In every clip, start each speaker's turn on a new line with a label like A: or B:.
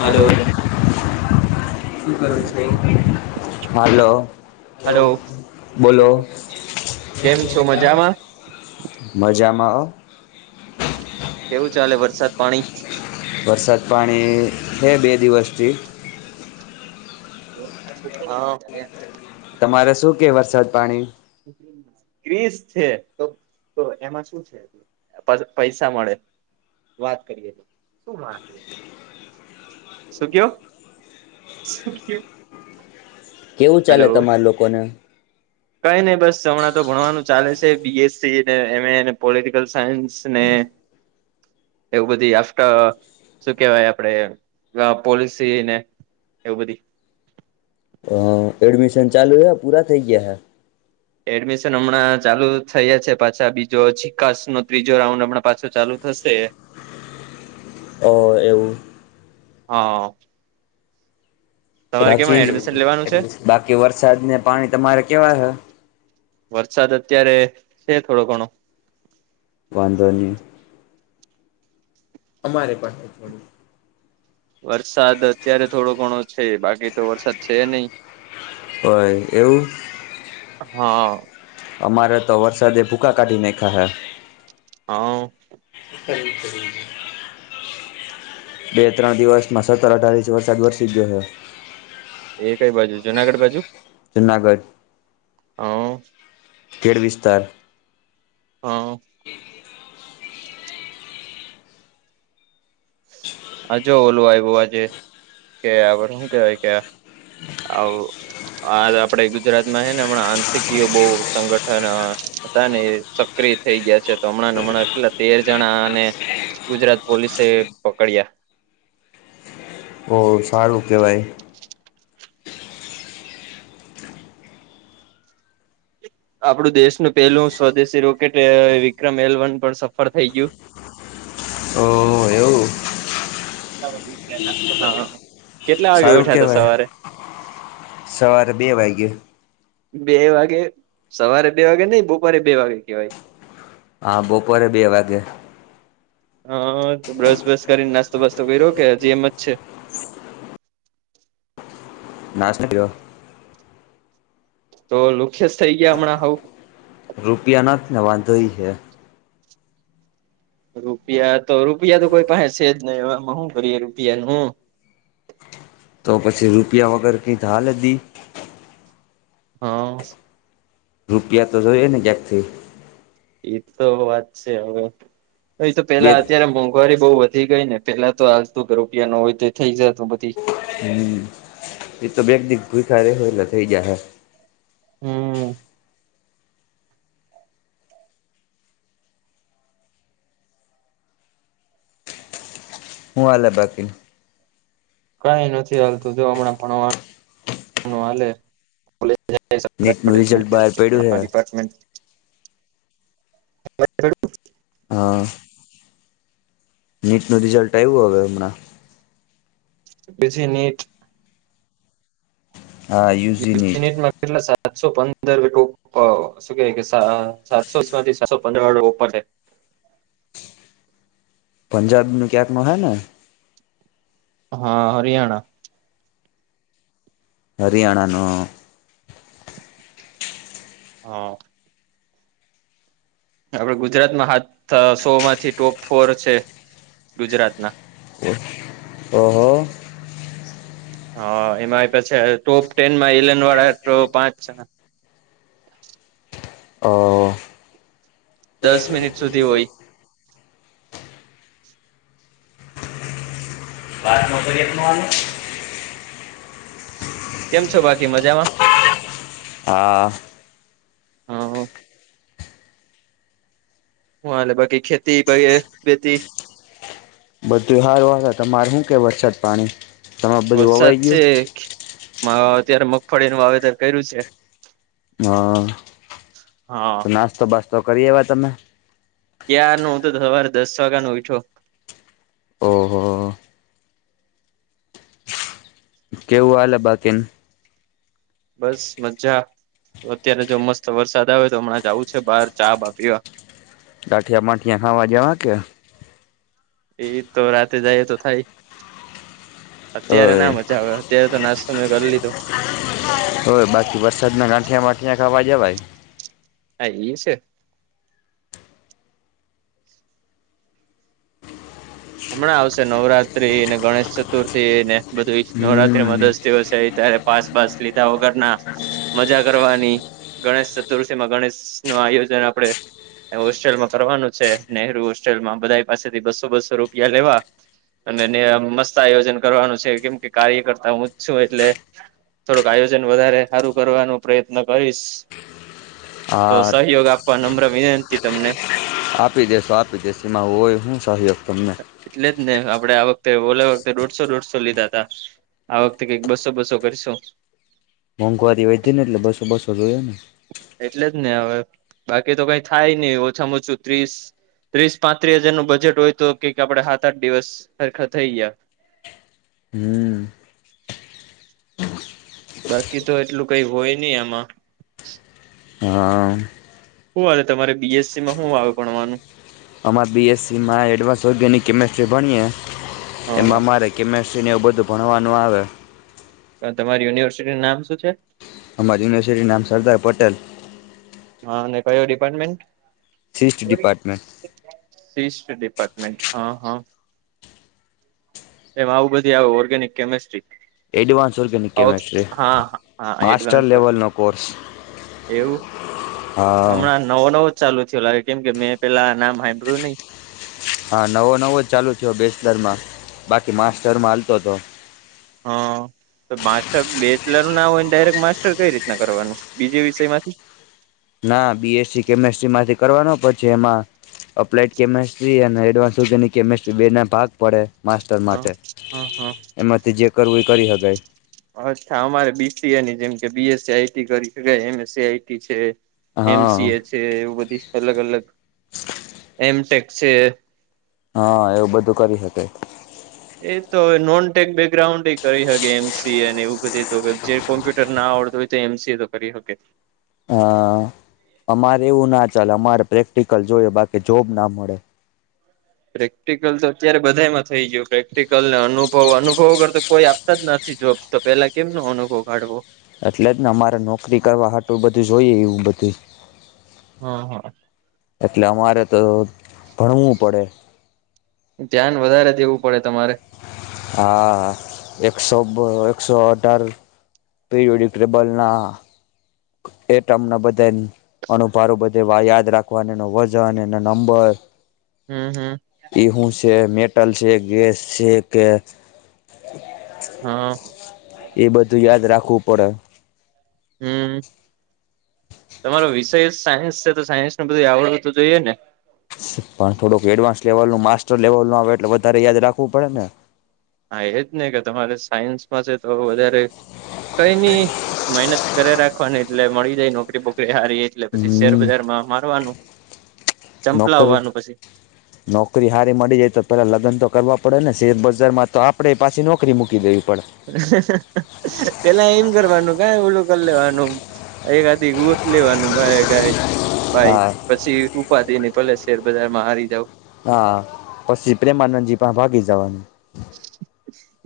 A: હાલો
B: શુ કરે છે હાલો
A: હલો
B: બોલો
A: કેમ છો મજામાં.
B: મજામાં.
A: કેવું ચાલે વરસાદ પાણી
B: વરસાદ પાણી છે બે દિવસથી
A: હા
B: તમારે શું કે વરસાદ પાણી?
A: ગ્રીસ છે તો તો એમાં શું છે. પૈસા મળે વાત કરીએ તો શું વાત શું કયો શું
B: કેવું ચાલે તમારા લોકોને.
A: કઈ નહી બસ હમણાં તો ભણવાનું ચાલે છે બીએસસી ને એમ એને પોલિટિકલ સાયન્સ ને [inaudible] એવું બધી આફ્ટર શું કેહેવાય આપડે પોલસીને એવું બધ
B: હ એડમિશન ચાલુ હ પૂરા થઈ ગયા હે.
A: એડમિશન હમણાં ચાલુ થયા છે પાછા બીજો જીકાસ નો ત્રીજો રાઉન્ડ હમણાં પાછો ચાલુ થશે.
B: ઓ એવું.
A: હા
B: [unintelligible]
A: તમારે
B: બાકી
A: કેમાં એડમિશન લેવાનું છે
B: બાકી વરસાદ ને પાણી તમારે કેવા હ
A: વરસાદ અત્યારે છે થોડો ઘણો
B: વાંધો નઈ. અમારે પણ થોડું.
A: વરસાદ અત્યારે થોડો ઘણો છે બાકી તો વરસાદ છે નહી.
B: હોય એવું.
A: હા
B: અમારે તો વરસાદે ભૂકા કાઢીનેખા હેં.
A: હા
B: કરી-કરી બે ત્રણ દિવસમાં સત્તર અઢાર ઇંચ વરસાદ વરસી ગયો છે.
A: એ કઈ બાજુ જુનાગઢ બાજુ?
B: જૂનાગઢ
A: હ
B: કેડ વિસ્તાર
A: હા હ જો ઓલું આવ્યો આજે કે શું કેવાય કે આવું આ આપડે ગુજરાત માં હે, ને હમણાં આંતકીય બહુ સંગઠન હતા ને સક્રિ થઈ ગયા છે, તો હમણાં હમણાં કેટલા તેર જણા અને ગુજરાત પોલીસે પકડીયા.
B: ઓ સારું કેવાય.
A: આપડું દેશનું પેલું સ્વદેશી રોકેટ વિક્રમ એલ વન પણ સફર થઈ ગયું.
B: ઓ એવું!
A: કેટલા વાગે
B: સારું
A: ઉઠ્યા હતા
B: કેવાય
A: સવારે?
B: સવારે બે વાગ્યે.
A: બે વાગે સવારે બે વાગે નઈ બપોરે બે વાગે કેવાય.
B: હા બપોરે બે વાગે.
A: હા તો બ્રસ મર્સ કરીને નાસ્તો વાસ્તો કરી રો કે હજી એમ જ છે?
B: નાશ ન કયો
A: તો લુખ્યસ થઈ ગયા હમણાં હઉ.
B: રૂપિયાનાથ નથ ને તો વાંધો ઇ હે.
A: રૂપિયા તો રૂપિયા તો કોઈ પાસે સે, જ નહી એ હું કરીએ રૂપિયા નું.
B: તો પછી રૂપિયા વગર કંઈ હાલ ની.
A: હા.
B: રૂપિયા તો જોઈએ ને ક્યાંકથી.
A: એ તો વાત સે, હવે એ તો
B: બે
A: પેલા અત્યારે વારી બઉુ વધી ગઈ ને પેલા તો આાલ તો કે રૂપિયા નો હોય તો થઈ જત બધી
B: હમ એતો બે દિવસ ભૂખાય ર એટલે થઇ જયા હે.
A: હમ.
B: હું અલે બાકી
A: કઈ નથી હાલતું જો હમણાં પણ હાલે. સરાર
B: નીટનું રિઝલ્ટ
A: પટેલ
B: બહાર પડ્યું હે
A: ડીપાર્ટમેન્ટ બ
B: હા. નીટનું રિઝલ્ટ આવ્યું હવે હમણાં.
A: બજી નેટ
B: હા
A: ય
B: યુજી નીટ
A: કેટલા સાતસો પંદર શું કે કે સાતસો માંથી સાતસો પંદર વાડ ઉપર લે
B: પંજાબી ન ક્યાંક ન હૈ ને.
A: હા હરિયાણા
B: હરિયાણાનો
A: હા. આપડ ગુજરાતમાં હાથ સો માંથી ટોપ ફોર છે, ગુજરાત ના
B: ઓહો.
A: હા એમાં પછી ટોપ ટેન માં ઇલેવન વાળા તો પાંચ
B: ઓ
A: દસ મિનિટ સુધી હોય.
B: વાત મોસ હ
A: કેમ છો બાકી મજામાં
B: હા
A: હા હ લ બાકી ખેતી પ બેતી-
B: બધું સારું વા તમારે શું કે વરસાદ પાણી તમારે બધું
A: વરસાદ
B: વવાઈ
A: છે
B: ગયું?
A: અત્યારે મગફળીનું વાવેતર કર્યું છે
B: હા
A: હા
B: તો નાસ્તો બાસ્તો કરી એયવા તમે
A: ક્યાર ન હું તો સવારે દસ વાગ્યા નો ઉયઠો
B: ઓહો કેવું આલે બાકીન
A: બસ મજા અત્યારે જો મસ્ત વરસાદ આવે તો હમણાં જવું છે બાર ચા બાપીવા-
B: ગાઠિયા બાાઠિયા ખાવા જવા કે-
A: એ તો રાતે જાયએ તો થાય અત્યારે ના
B: ઓય
A: મજા આવે અત્યારે તો નાસ્તો મેં કરી લીધો
B: હો બાકી વરસાદના ગાંઠિયા માઠિયા ખાવા જવાય
A: હા એઈ છે હમણાં આવશે નવરાત્રી ને ગણેશ ચતુર્થી ને બધું નવરાત્રીમાં
B: હમ
A: દસ છે ત્યારે પાસ બાસ લીધા વગર ના મજા કરવાની ગણેશ ચતુર્થીમાં ગણેશ નું આયોજન આપડે હોસ્ટેલમાં કરવાનું છે નનેહરુ હોસ્ટેલમાં બધા પાસેથી બસો બસો રૂપિયા લેવા અને મસ્ત આયોજન કરવાનું છે કેમ કે કાર્ય કરતા હું જ છું એટલે થોડુંક આયોજન વધારે હારું કરવાનો પ્રયત્ન કરીશ તો
B: હા
A: સહયોગ આપવા નમ્ર વિનંતી તમને
B: આપી દેેશો આપી દેશ એમાં હોય હું સહયોગ તમને
A: એટલે જ ને આપડે આ વખતે બોલ વખતે દોઢસો દોઢસો લીધા હતા આ વખતે કઈક બસો બસો કરીશો
B: મોંઘવારી વધી ને એટલે [unintelligible] જોયાને
A: એટલે જ ને હવે બાકી તો કઈ થાય નહી ઓછામાં ઓછું ત્રીસ ત્રીસ પાંત્રીસ હજારનું બજેટ હોય તો કંઈક આપડે હાત આઠ દિવસ હરખા થઈ ગયા.
B: હમ્મ.
A: બાકી તો એટલું કઈ હોય નહી આમાં
B: હા આ.
A: હું આવે તમારે બીએસસી માં હું આવે ભણવાનું?
B: અમારે બીએસસીમાં એડવાસ ઓર્ગેનિક કેમેસ્ટ્રી ભણીએ
A: હ
B: એમા મારે કેમેસ્ટ્રીને એવું બધું ભણવાનું આવે
A: અને તમારી યુનિવર્સિટી નામ શું છે?
B: અમારી યુનિવર્સિટીનું નામ સરદાર પટેલ
A: હા, અને કયો ડિપાર્ટમેન્ટ?
B: સિસ્ટ ડિપાર્ટમેન્ટ.
A: સિસ્ટ ડિપાર્ટમેન્ટ. અ હ. એમાં આવું બધી આવે organic chemistry.
B: Advance organic chemistry.
A: હા
B: માસ્ટર
A: એડવાન્સ
B: લેવલ
A: ઓર્ગેનિક.
B: નો કોર્સ.
A: એવું?
B: હા
A: હમણાં નવો નવો ચાલુ થયો લાગે કેમ કે મેં પેલા નામ હંબાળ્યું નઈ.
B: હા નવો નવો જ ચાલુ થયો બેચલરમાં બાકી માસ્ટરમાં હાલતોતો.
A: હઅ. તો માસ્ટર બેચલર ના હોય ને ડાયરેક્ટ માસ્ટર કઈ રીતના કરવાનું બીજે વિષયમાંથી?
B: ના બીએસસી કેમેસ્ટ્રીમાંથી કરવાનો પછી એમાં અપ્લાઈડ કેમિસ્ટ્રી અને એડવાન્સ ઓર્ગેનિક કેમિસ્ટ્રી બે ના ભાગ પડે માસ્ટર
A: હા
B: માટે.
A: હા હા
B: એમાંથી જે કરવું એ કરી હગાય.
A: અચ્છા! અમારે બી સી એની જેમ કે B S C I T કરી શકાય. M S C I T છે. એમ સી
B: હા
A: એ છે એવું બધી અલગ અલગ એમ ટેક છે.
B: હા, એવું બધું કરી હકાય.
A: એ તો હવે નોનટેક બેકગ્રાઉન્ડ‌એ કરી હગે એમ સી એ અને એવું બધી તો જે કોમ્પ્યુટર ના આવડતો હોય તો એમ સી એ તો કરી હકે.
B: હા, અમારે એવું ના ચાલે અમારે પ્રેક્ટિકલ જોયએ બાકી જોબ ના મળે.
A: પ્રેક્ટિકલ તો અત્યારે બધામાં થઇ ગ્યું. પ્રેક્ટિકલ ને અનુભવ. અનુભવ વગર તો કોઈ આપતા જ નથી જોબ. તો પેલા કેમનો અનુભવ કાઢવો?
B: એટલે જ ને અમારે નોકરી કરવા હાટું બધું જોઈએ એવું બધુંય.
A: અહ
B: એટલે અમારે તો ભણવું પડે.
A: ધ્યાન વધારે દેવું પડે તમારે.
B: હા. એકસો બ એકસો અઢાર પીરિઓડિક્ટબલના એ ટર્મના બધાયન અનુભારું બધે વા યાદ રાખવાનો એનો વજન, એનો નંબર
A: અમ હમ્મ.
B: એ હુ છે? મેટલ છે? ગેસ છે કે
A: હા.
B: એ બધું યાદ રાખવું પડે.
A: હમ્મ. તમારો વિષય સાયન્સ છે તો સાયન્સનુ બધુંય આવડવું તો જોઈએ ને?
B: પણ થોડુંક એડવાન્સ લેવલનું માસ્ટર લેવલનું આવે એટલે વધારે યાદ રાખવું પડે ને.
A: હા એજને કે તમારે સાયન્સમાં છે તો વધારે કંઈની મહેનત કર્યા રાખવાની એટલે મળી જાય નોકરી બોકરી હારી એટલે પછી
B: હમ
A: શેરબજારમાં મારવાનું
B: નોકરી
A: ચંપલાવવાનું પછી
B: નોકરી હારી મળી જાય તો પહેલાં લગ્ન તો કરવા પડે ને? શેરબજારમાં તો આપણે પાછી નોકરી મૂકી દેવી પડે.
A: પેલા એમ કરવાનું કાં ઓલું કરી લેવાનું. એક આધી ગોત લેવાનું ભાઇ અગારી. ભાઈ
B: હા
A: પછી ઉપાધી નય. ભલે શેરબજારમાં હારી જાવ.
B: હા પછી પ્રેમાનંદજી પાહે ભાગી જવાનું.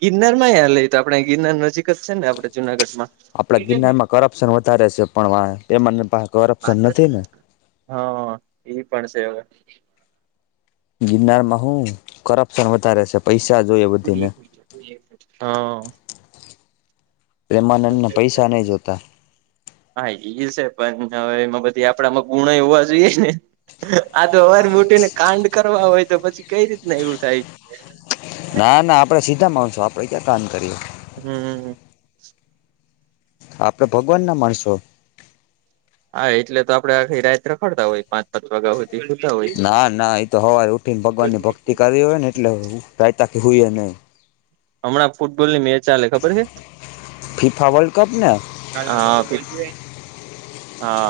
A: ગિરનારમાંય હાલે ઈ તો આપડે ગિરનાર નજીક જ છેને આપડે જુનાગઢમાં.
B: આપડા ગિરનારમાં કરપ્શન વધારે છે પણ વાંહે પ્રેમાનંદ પાહે કરપ્શન નથી ને?
A: હા ઈ પણ સે હવે.
B: ગિરનારમાં હું કરપ્શન વધારે છે. પૈસા જોઈએ બધીને
A: હા.
B: પ્રેમાનંદને પૈસા નહીં
A: [inaudible]
B: જોતા
A: હા એ સે પણ હવે એમાં બધી આપણામાં ગુણય હોવા જોઈએ ને. આ તો હવાર ઊઠીને કાંડ કરવા હોય તો પછી કઈ રીતના એવું થાય?
B: ના ના આપડે સીધા માણસો. આપડે ક્યાં કાંડ કરીએ?
A: હમ્મ.
B: આપણે ભગવાનના માણસો.
A: હા એટલે તો આપડે આખી રાઈત રખડતા હોય પાચ પાંચ વાગ્યા હુધી. તે હુ તો હોય.
B: ના ના એતો હવારે ઉઠીને ભગવાનની ભક્તિ કરવી હોયને એટલે ઘાયેતા કે હોય હુએ નહી.
A: હમણાં જ ફૂટબોલની મેચ હાલે ખબર હે?
B: ફિફા વર્લ્ડકપ ને?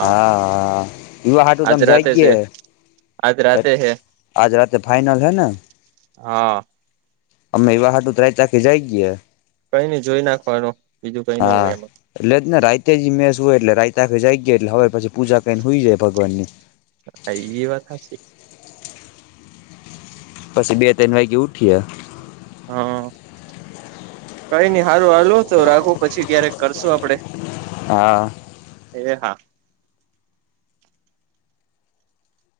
B: હા હા વિવા હાટું
A: આજ
B: તમ જાઈ
A: રાતે છે
B: ગયે,
A: આજ રાતે હે
B: આજ રાતેે ફાઈનલ હૈ ને,
A: હા.
B: અમે એવા હાટુ તો રાતા આખી જાય
A: કઈ નઈ જોઈ નાખવાનું બીજું કઈ નો હોય
B: હા
A: એમ.
B: એટલે જ ને રાઈતે ઈમેસ હોય એટલે રાઈતે આખે જાઈ ગ્યે એટલે હવારે પછી પૂજા કઈને હોઈ જાય ભગવાનની.
A: અ એ વાત હાચી.
B: પછી બે ત્રણ વાગે ઉઠીયે.
A: હ કઈ નઈ સારું હાલો તો રાખો પછી ક્યારેક કરશું આપડે.
B: હા.
A: એ હા.